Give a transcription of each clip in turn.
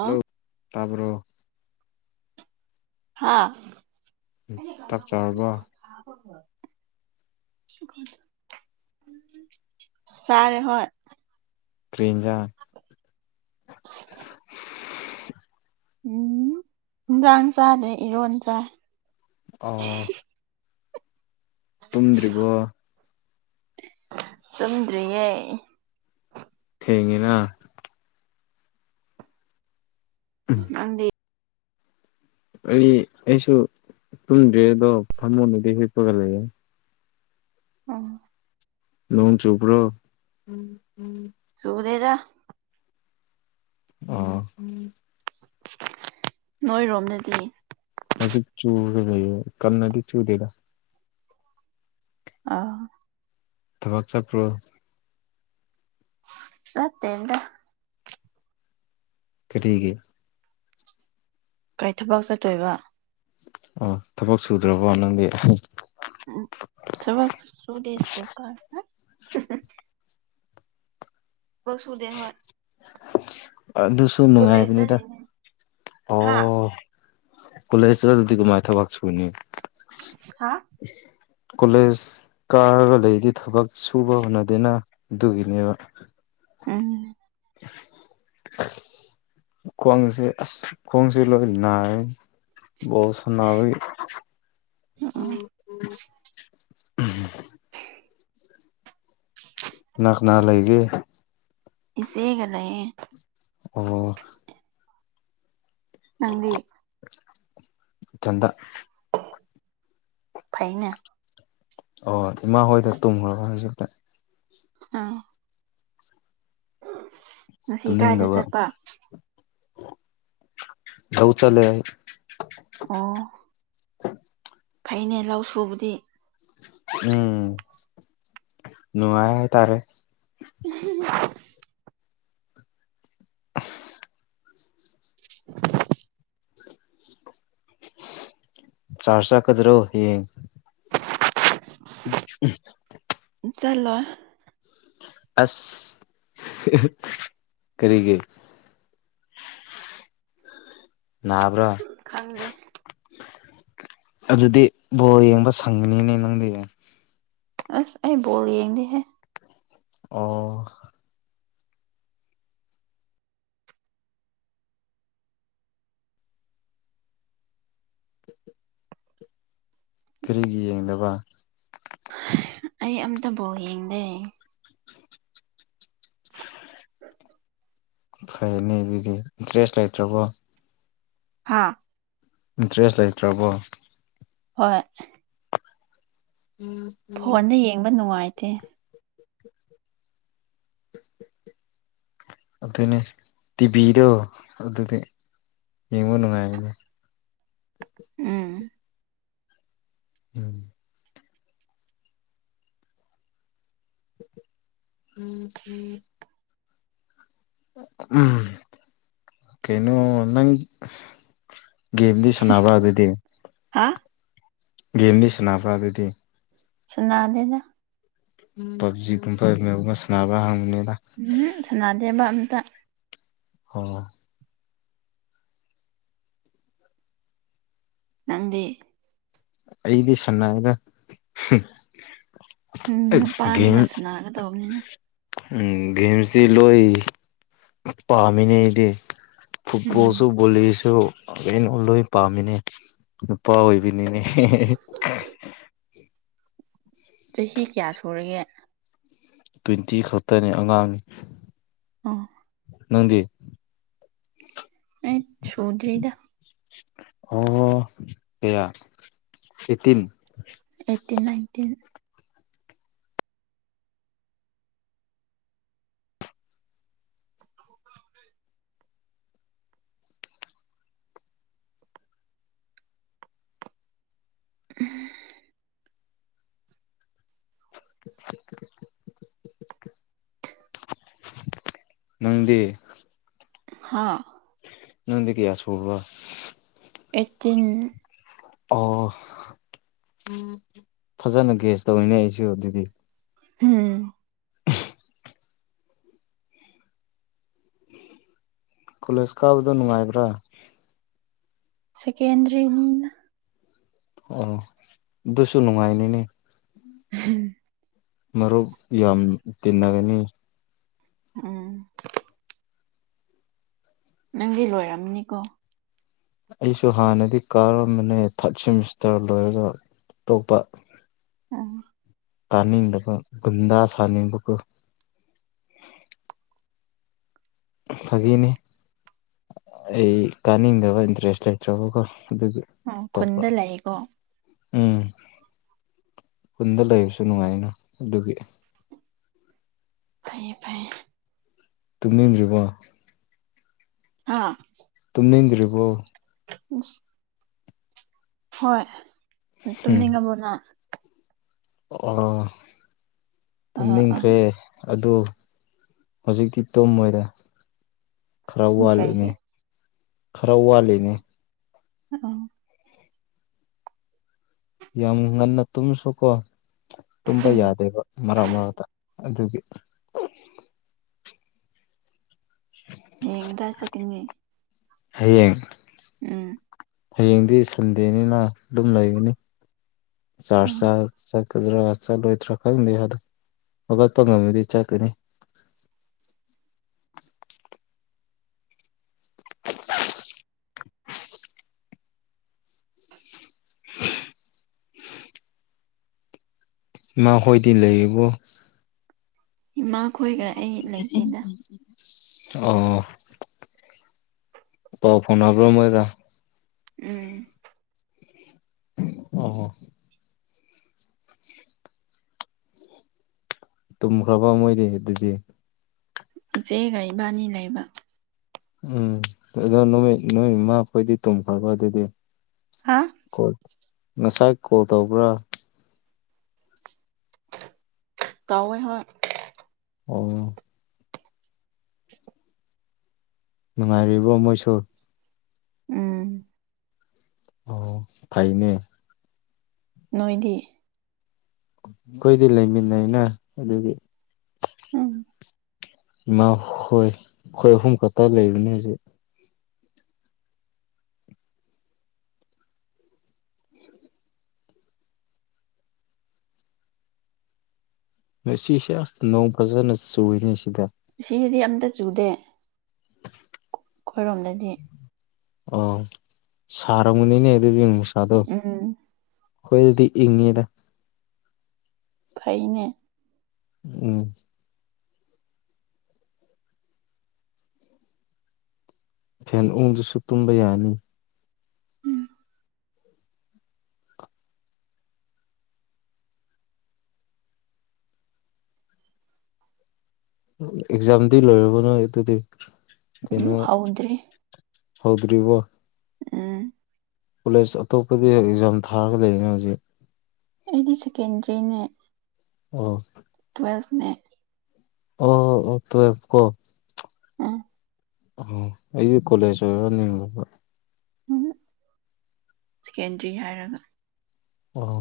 Hello ꯇꯥꯕꯔꯣ ꯍꯥꯥ ꯆꯥꯛ ꯆꯥꯔꯕꯣ [inaudible] ꯇꯥꯔꯦ ꯍꯣꯏ ꯀꯔꯤ ꯏꯟꯖꯥꯡ [inaudible] ꯎꯝ ꯏꯟꯖꯥꯡ ꯆꯥꯗꯦ ꯏꯔꯣꯟ ꯆꯥꯏ ꯑꯣ ꯇꯨꯝꯗ꯭ꯔꯤꯕꯣ ꯇꯨꯝꯗ꯭ꯔꯤꯌꯦ ꯊꯦꯡꯉꯤꯅ ꯅꯪꯗꯤ ꯑꯩ ꯑꯩꯁꯨ ꯇꯨꯝꯗ꯭ꯔꯤ ꯑꯗꯣ ꯐꯃꯨꯡꯗꯗꯤ ꯍꯤꯠꯄꯒ ꯂꯩꯌꯦ ꯑꯣ ꯅꯣꯡ ꯆꯨꯕ꯭ꯔꯣ ꯆꯨꯗꯦꯗ ꯑꯣ ꯅꯣꯏꯔꯣꯝꯗꯗꯤ ꯍꯧꯖꯤꯛ ꯆꯨꯒ ꯂꯩꯔꯦ ꯀꯟꯅꯗꯤ ꯆꯨꯗꯦꯗ ꯑꯣ ꯊꯕꯛ ꯆꯠꯄ꯭ꯔꯣ ꯆꯥꯇꯦꯅꯗꯥ ꯀꯔꯤꯒꯤ ꯀꯩ ꯊꯕꯛ ꯆꯠꯇꯣꯏꯕ ꯑꯣ ꯊꯕꯛ ꯁꯨꯗ꯭ꯔꯕꯣ ꯅꯪꯗꯤ ꯎꯝ ꯊꯕꯛ ꯁꯨꯗꯦ ꯁ꯭ꯀꯨꯜ ꯀꯥꯢ ꯕꯛꯁꯨꯨꯗꯦ ꯍꯣꯏ ꯑꯗꯨꯁꯨ ꯀꯣꯂꯦꯖ ꯅꯨꯡꯉꯥꯏꯕꯅꯤꯗ ꯆꯠꯂꯤꯅꯦ ꯍꯥ ꯑꯣ ꯀꯣꯂꯦꯖ ꯆꯠꯂꯗꯤ ꯀꯃꯥꯏꯅ ꯊꯕꯛꯁꯨꯅꯤ ꯍꯥꯥ ꯀꯣꯂꯦꯖ ꯀꯥꯔꯒ ꯂꯩꯗꯤ ꯊꯕꯛ ꯁꯨꯕ ꯍꯣꯅꯗꯦꯅ ꯗꯨꯒꯤꯅꯦꯕꯥ ꯎꯝ [unintelligible] ꯈꯋ꯭ꯥꯡꯁꯦ ꯑꯁ ꯈꯣꯡꯁꯦ ꯂꯣꯢ ꯅꯥꯏꯌꯦ ꯕꯣꯜ ꯁꯅꯕꯒꯤ [unintelligible] ꯀꯅ ꯀꯅ ꯂꯩꯒꯦ ꯏꯆꯦꯒ ꯂꯩꯌꯦ ꯑꯣ ꯅꯪꯗꯤ ꯏꯊꯟꯗ ꯐꯩꯅꯦ ꯑꯣ ꯏꯃꯥ ꯍꯣꯏꯗ ꯇꯨꯝꯒꯔꯕ ꯍꯧꯖꯤꯛꯇꯤ ꯑꯥ [unintelligible] ꯀꯥꯏꯗ ꯇꯨꯝꯅꯤꯡꯗꯕ ꯆꯠꯄ ꯊꯕꯛ ꯆꯠꯂꯦ ꯑꯩ ꯑꯣ ꯐꯩꯅꯦ ꯂꯧ ꯁꯨꯕꯗꯤ ꯎꯝ ꯅꯨꯡꯉꯥꯏ ꯍꯥꯏꯇꯔꯦ [unintelligible] [unintelligible] ꯆꯔꯁ ꯆꯠꯀꯗ꯭ꯔꯣ ꯍꯥꯌꯦꯡ [unintelligible] ꯎꯝ ꯆꯂꯣꯏ ꯑꯁ ꯀꯔꯤꯒꯤ ꯅꯕ꯭ꯔꯥ ꯈꯪꯗꯦ ꯑꯗꯨꯗꯤ ꯕꯣꯜ ꯌꯦꯡꯕ ꯁꯪꯒꯅꯤꯅꯦ ꯅꯪꯗꯤ ꯑꯁ ꯑꯩ ꯕꯣꯜ ꯌꯦꯡꯗꯦ ꯍꯦ ꯑꯣ ꯀꯔꯤꯒꯤ ꯌꯦꯡꯗꯕ ꯑꯩ ꯑꯝꯇ ꯕꯣꯜ ꯌꯦꯡꯗꯦ [unintelligible] ꯐꯩꯅꯦ ꯑꯗꯨꯗꯤ ꯗ꯭ꯔꯦꯁ ꯂꯩꯇ꯭ꯔꯕꯣ ꯍꯥꯥ ꯗ꯭ꯔꯦꯁ ꯂꯩꯇ꯭ꯔꯕꯣ ꯍꯣꯏ ꯎꯝ ꯐꯣꯟꯗ ꯌꯦꯡꯕ ꯅꯨꯡꯉꯥꯏꯇꯦ [inaudible] ꯑꯗꯨꯅꯦ ꯇꯤꯕꯤꯔꯣ ꯑꯗꯨꯗꯤ ꯌꯦꯡꯕꯣ ꯅꯨꯡꯉꯥꯏꯕꯅꯦ ꯎꯝ [inaudible] ꯎꯝ ꯎꯝ ꯀꯩꯅꯣ ꯅꯪ ꯒꯦꯝꯗꯤ ꯁꯥꯟꯅꯕꯔꯥ ꯑꯗꯨꯗꯤ ꯍꯥ ꯒꯦꯝꯗꯤ ꯁꯥꯟꯅꯕ꯭ꯔꯥ ꯑꯗꯨꯗꯤ ꯁꯥꯟꯅꯥꯗꯦꯗ ꯐꯞꯖꯤ ꯒꯨꯝꯕ ꯁꯥꯟꯅꯥꯕꯔꯥ ꯅꯪꯕꯅꯤꯗ ꯎꯝ ꯁꯅꯥꯗꯦꯕ ꯑꯝꯇ ꯍꯣꯢ ꯅꯪꯗꯤ ꯑꯩꯗꯤ ꯁꯅꯩꯗ ꯎꯝ ꯅꯨꯄꯥꯅꯤꯅ ꯁꯟꯅꯥꯒꯗꯧꯅꯤꯅꯦ ꯎꯝ ꯒꯦꯝꯁꯇꯤ ꯂꯣꯏ ꯄꯥꯝꯃꯤꯅꯦ ꯑꯩꯗꯤ ꯎꯝ ꯐꯨꯠꯕꯣꯜꯁꯨ ꯕꯣꯂꯤꯁꯨ ꯑꯩꯅ ꯂꯣꯏ ꯄꯥꯝꯃꯤꯅꯦ ꯅꯨꯄꯥ ꯑꯣꯏꯕꯅꯤꯅꯦ [unintelligible] ꯆꯍꯤ ꯀꯌꯥ ꯁꯨꯔꯒꯦ ꯇ꯭ꯋꯦꯟꯇꯤ ꯈꯛꯇꯅꯤ ꯑꯉꯥꯡꯅꯤ ꯑꯥ ꯅꯪꯗꯤ ꯑꯩ ꯁꯨꯗꯔꯤꯗ ꯑꯣ ꯀꯌꯥ ꯑꯩꯠꯇꯤꯟ ꯑꯩꯠꯇꯤꯟ ꯅꯥꯏꯟꯇꯤꯟ [unintelligible] [inaudible] ꯅꯪꯗꯤ ꯍꯥꯥ ꯅꯪꯗꯤ ꯀꯌꯥ ꯁꯨꯕꯔꯥ ꯑꯩꯠꯇꯤꯟ ꯑꯣ ꯐꯖꯅ ꯒꯦꯁ ꯇꯧꯔꯤꯅꯦ ꯑꯩꯁꯨ ꯑꯗꯨꯗꯤ [unintelligible] ꯀꯣꯂꯦꯁ ꯀꯥꯕꯗꯣ ꯅꯨꯡꯉꯥꯏꯕ꯭ꯔꯥ ꯁꯦꯀꯦꯟꯗꯔꯤꯅꯤꯅ ꯑꯣ ꯑꯗꯨꯁꯨ ꯅꯨꯡꯉꯥꯏꯇ꯭ꯔꯤꯅꯤꯅꯦ [unintelligible] ꯃꯔꯨꯞ ꯌꯥꯝ ꯇꯤꯟꯅꯒꯅꯤ ꯎꯝ ꯅꯪꯗꯤ ꯂꯣꯏꯔꯝꯅꯤꯀꯣ ꯑꯩꯁꯨ ꯍꯥꯟꯅꯗꯤ ꯀꯥꯔꯝꯕꯅꯦ ꯊꯥꯔꯠ ꯁꯦꯃꯤꯁꯇꯔ ꯂꯣꯏꯔꯒ ꯇꯣꯛꯄ ꯎꯝ ꯇꯥꯅꯤꯡꯗꯕ ꯒꯨꯟꯗꯥ ꯁꯥꯅꯤꯡꯕꯕꯨ ꯐꯥꯒꯤꯅꯤ ꯑꯩ ꯀꯥꯅꯤꯡꯗꯕ ꯏꯟꯇꯔꯦꯁ ꯂꯩꯇ꯭ꯔꯕꯀꯣ ꯑꯗꯨꯒꯤ ꯅꯪ ꯑꯇꯣꯞꯄ ꯈꯨꯟꯗ ꯂꯥꯛꯏꯀꯣ ꯎꯝ ꯈꯨꯟꯗ ꯂꯩꯕꯁꯨ ꯅꯨꯡꯉꯥꯏꯅ ꯑꯗꯨꯒꯤ ꯐꯩꯌꯦ ꯐꯩꯌꯦ ꯇꯨꯝꯅꯤꯡꯗ꯭ꯔꯤꯕꯣ ꯍꯥꯥ ꯇꯨꯝꯅꯤꯡꯗ꯭ꯔꯤꯕꯣ ꯎꯁ꯫ ꯍꯣꯏ ꯅꯥ ꯎꯝ ꯇꯨꯝꯅꯤꯡꯉꯕꯣꯅꯪ꯫ ꯑꯣ ꯑꯥ ꯑꯥ ꯇꯨꯝꯅꯤꯡꯈ꯭ꯔꯦ꯫ ꯑꯗꯨ ꯍꯧꯖꯤꯛꯇꯤ ꯇꯨꯝꯃꯣꯏꯗ ꯈꯔ ꯋꯥꯠꯂꯤꯌꯦ꯫ ꯀꯩꯒꯤ ꯈꯔ ꯋꯥꯠꯂꯤꯅꯦ꯫ ꯑ ꯑꯣ꯫ ꯌꯥꯝ ꯉꯟꯅ ꯇꯨꯝꯃꯥꯁꯨꯀꯣ ꯇꯨꯝꯕ ꯎꯝ ꯌꯥꯗꯦꯕ ꯃꯔꯛ ꯃꯔꯛꯇ꯫ ꯑꯗꯨꯒꯤ꯫ [unintelligible] ꯍꯌꯦꯡ ꯀꯗꯥꯏ ꯆꯠꯀꯅꯤ꯫ ꯍꯌꯦꯡ꯫ ꯎꯝ꯫ ꯍꯌꯦꯡꯗꯤ ꯁꯟꯗꯦꯅꯤꯅ ꯑꯗꯨꯝ ꯂꯩꯒꯅꯤ ꯆꯔꯁ ꯆꯔ ꯆꯠ꯫ ꯀꯔꯤꯔꯥ ꯆꯠꯂꯣꯏꯗ꯭ꯔꯥ ꯈꯪꯗꯦ ꯑꯗꯣ ꯍꯧꯒꯠꯄ ꯉꯝꯃꯗꯤ ꯆꯠꯀꯅꯤ꯫ ꯏꯃꯥ ꯍꯣꯏꯗꯤ ꯂꯩꯔꯤꯕꯣ꯫ ꯏꯃꯥ ꯈꯣꯏꯒ ꯑꯩ ꯂꯩꯇꯦꯗ꯫ ꯑꯣ꯫ ꯄꯥꯎ ꯐꯥꯎꯅꯕ꯭ꯔꯣ ꯃꯣꯏꯒ꯫ ꯎꯝ꯫ ꯑꯣ꯫ ꯇꯨꯝꯈ꯭ꯔꯕꯣ ꯃꯣꯏꯗꯤ ꯑꯗꯨꯗꯤ꯫ ꯏꯆꯦꯒ ꯏꯕꯥꯅꯤ ꯂꯩꯕ꯫ ꯎꯝ ꯑꯗꯣ ꯅꯣꯍꯣꯏ ꯅꯣꯏ ꯏꯃꯥꯈꯣꯏꯗꯤ ꯇꯨꯝꯈ꯭ꯔꯕ ꯑꯗꯨꯗꯤ꯫ ꯍꯥ꯫ ꯀꯣꯜ ꯉꯁꯥꯏ ꯀꯣꯜ ꯇꯧꯕ꯭ꯔꯥ꯫ ꯇꯧꯋꯦ ꯍꯣꯏ꯫ ꯑꯣ꯫ ꯅꯨꯡꯉꯥꯏꯔꯤꯕꯣ ꯃꯣꯏꯁꯨ꯫ ꯎꯝ꯫ ꯑꯣ ꯐꯩꯅꯦ꯫ ꯅꯣꯏꯗꯤ꯫ ꯑꯩꯈꯣꯏꯗꯤ ꯂꯩꯃꯤꯟꯅꯩꯩꯅ ꯑꯗꯨꯒꯤ꯫ ꯎꯝ꯫ ꯏꯃꯥ ꯍꯣꯏ ꯈꯣꯏ ꯑꯍꯨꯝ ꯈꯛꯇ ꯂꯩꯕꯅꯦꯖꯨ꯫ ꯉꯁꯤꯁꯦ ꯑꯁ ꯅꯣꯡ ꯐꯖꯅ ꯆꯨꯏꯅꯦ ꯁꯤꯗ꯫ ꯁꯤꯗꯗꯤ ꯑꯝꯇ ꯆꯨꯗꯦ ꯈꯣ ꯈꯣꯏꯔꯣꯝꯗꯗꯤ꯫ ꯑꯣ ꯁꯔꯝꯒꯅꯤꯅꯦ ꯑꯗꯨꯗꯤ ꯅꯨꯡꯁꯥꯗꯣ꯫ ꯎꯝ ꯈꯣꯏꯗꯗꯤ ꯏꯪꯉꯦꯗ꯫ ꯐꯩꯅꯦ꯫ ꯎꯝ꯫ ꯐꯦꯟ ꯎꯡꯗꯁꯨ ꯇꯨꯝꯕ ꯌꯥꯅꯤ꯫ ꯎꯝ ꯑꯦꯛꯖꯥꯝꯗꯤ ꯂꯣꯏꯔꯕꯣꯅꯣꯏ ꯑꯗꯨꯗꯤ ꯀꯩꯅꯣ꯫ ꯍꯧꯗ꯭ꯔꯤ ꯍꯧꯗ꯭ꯔꯤꯕꯣ꯫ ꯎꯝ꯫ ꯀꯣꯂꯦꯖ ꯑꯇꯣꯞꯄꯗꯤ ꯑꯦꯛꯖꯥꯝ ꯊꯥꯔꯒ ꯂꯩꯔꯤꯅꯦ ꯍꯧꯖꯤꯛ꯫ ꯑꯩꯗꯤ ꯁꯦꯀꯦꯟꯗ꯭ꯔꯤꯅꯦ꯫ ꯑꯣ꯫ ꯇ꯭ꯋꯦꯜꯕꯅꯦ꯫ ꯑꯣ ꯑꯣ ꯇ꯭ꯋꯦꯜꯕ ꯀꯣ꯫ ꯎꯝ꯫ ꯑꯣ ꯑꯩꯗꯤ ꯀꯣꯂꯦꯖ ꯑꯣꯏꯔ ꯅꯤꯡꯕꯕ ꯎꯝ ꯁꯦꯀꯦꯟꯗ꯭ꯔꯤ ꯍꯥꯏꯔꯒ ꯑꯣ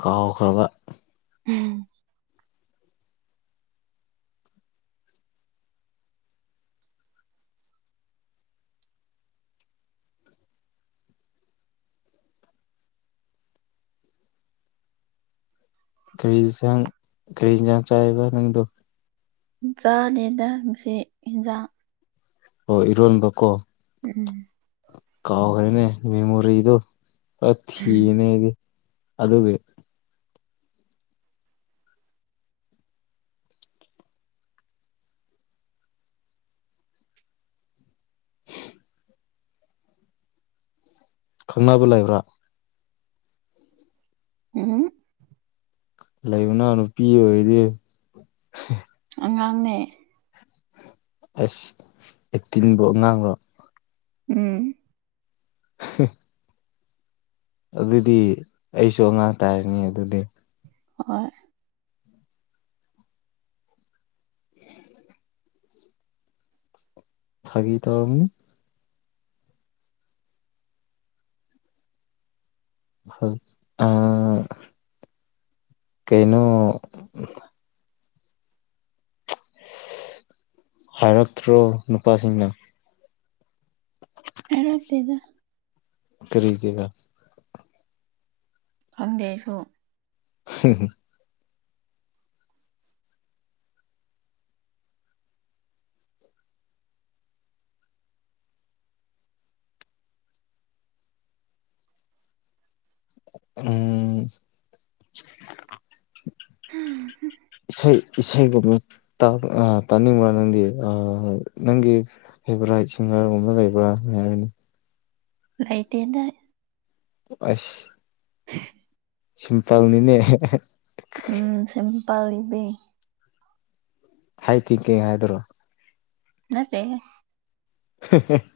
ꯀꯥꯎꯈ꯭ꯔꯕ ꯎꯝ ꯀꯔꯤ ꯌꯦꯟꯁꯥꯡ ꯀꯔꯤ ꯌꯦꯟꯁꯥꯡ ꯆꯥꯏꯕ ꯅꯪꯗꯣ ꯆꯥꯗꯦꯗ ꯉꯁꯤ ꯍꯦꯟꯖꯥꯡ ꯑꯣ ꯏꯔꯣꯟꯕ ꯀꯣ ꯎꯝ ꯀꯥꯎ꯭ꯔꯦꯅꯦ ꯃꯦꯃꯣꯔꯤꯗꯨ ꯑ ꯊꯤꯕꯅꯦ ꯑꯩꯗꯤ ꯑꯗꯨꯒꯤ ꯈꯪꯅꯕ ꯂꯩꯕ꯭ꯔꯥ ꯎꯝꯍꯝ ꯂꯩꯌꯨꯅ ꯅꯨꯄꯤ ꯑꯣꯏꯗꯤ ꯑꯉꯥꯡꯅꯦ ꯑꯁ ꯑꯦꯠꯇꯤꯟꯕꯨ ꯑꯉꯥꯡꯔꯣ ꯎꯝ ꯍ ꯑꯗꯨꯗꯤ ꯑꯩꯁꯨ ꯑꯉꯥꯡ ꯇꯥꯔꯅꯤ ꯑꯗꯨꯗꯤ ꯍꯣꯏ ꯐꯥꯒꯤ ꯇꯧꯕꯅꯤ ꯍ ꯑ ꯀꯩꯅꯣ ꯍꯥꯏꯔꯛꯇ꯭ꯔꯣ ꯅꯨꯄꯥꯁꯤꯡꯅ ꯍꯥꯏꯔꯛꯇꯦꯗ ꯀꯔꯤꯒꯤꯔꯥ ꯈꯪꯗꯦ ꯑꯩꯁꯨ ꯍ [unintelligible] ꯎꯝ [unintelligible] ꯏꯁꯩ ꯏꯁꯩꯒꯨꯝꯕ ꯇꯥꯅꯤꯡꯕ꯭ꯔꯥ ꯅꯪꯗꯤ ꯑꯥ ꯅꯪꯒꯤ ꯐꯦꯕ꯭ꯔꯥꯏꯠ ꯁꯤꯡꯒꯔꯒꯨꯝꯕ ꯂꯩꯕ꯭ꯔꯥ [inaudible] ꯂꯩꯥꯇꯦꯗ ꯑꯁ [unintelligible] ꯁꯤꯝꯄꯜꯅꯤꯅꯦ ꯎꯝ ꯁꯤꯝꯄꯜ ꯂꯤꯕꯤꯡ ꯍꯥꯏ ꯊꯤꯡꯀꯤꯡ ꯍꯥꯏꯗꯨꯔꯣ ꯅꯠꯇꯦꯍꯦ [unintelligible]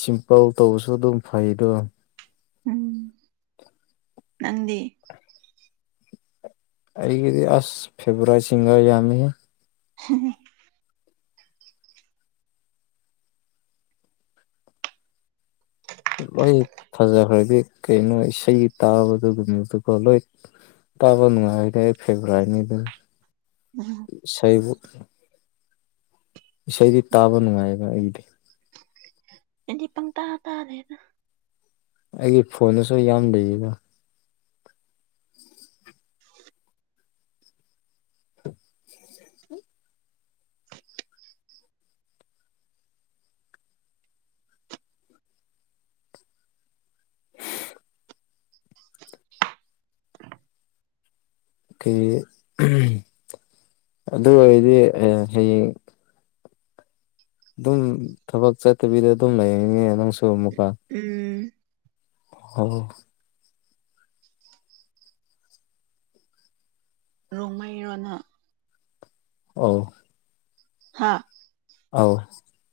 ꯁꯤꯝꯄꯜ ꯇꯧꯕꯁꯨ ꯑꯗꯨꯝ ꯐꯩꯗꯣ ꯎꯝ ꯅꯪꯗꯤ ꯑꯩꯒꯤꯗꯤ ꯑꯁ ꯐꯦꯕꯣꯔꯥꯏ ꯁꯤꯡꯒꯔ ꯌꯥꯝꯃꯤꯍꯦ [unintelligible] ꯂꯣꯏ ꯐꯖꯈ꯭ꯔꯗꯤ ꯀꯩꯅꯣ ꯏꯁꯩ ꯇꯥꯕꯗꯨꯨꯒꯨꯝꯕꯗꯨꯀꯣ ꯂꯣꯏ ꯇꯥꯕ ꯅꯨꯉꯥꯏꯔꯗꯤ ꯑꯩ ꯐꯦꯕꯣꯔꯥꯏꯠꯅꯤ ꯑꯗꯣ ꯎꯝ ꯏꯁꯩꯕꯨ ꯏꯁꯩꯗꯤ ꯇꯥꯕ ꯅꯨꯉꯥꯏꯑꯕ ꯑꯩꯗꯤ ꯑꯩꯗꯤ ꯄꯪꯇꯥ ꯇꯥꯔꯦꯗ ꯑꯩꯒꯤ ꯐꯣꯟꯗꯁꯨ ꯌꯥꯝ ꯂꯩꯌꯦꯗ [unintelligible] ꯑꯗꯨ ꯑꯣꯏꯗꯤ ꯑꯦ ꯍꯌꯦꯡ ꯗꯨꯝ ꯊꯕꯛ ꯆꯠꯇꯕꯤꯗ ꯗꯨꯝ [unintelligible] ꯅꯪꯁꯨ ꯑꯃꯨꯛꯀ ꯎꯝ ꯑꯣ ꯔꯣꯡꯃꯩꯔꯣ ꯅ ꯑꯧ ꯍꯥꯥ ꯑꯧ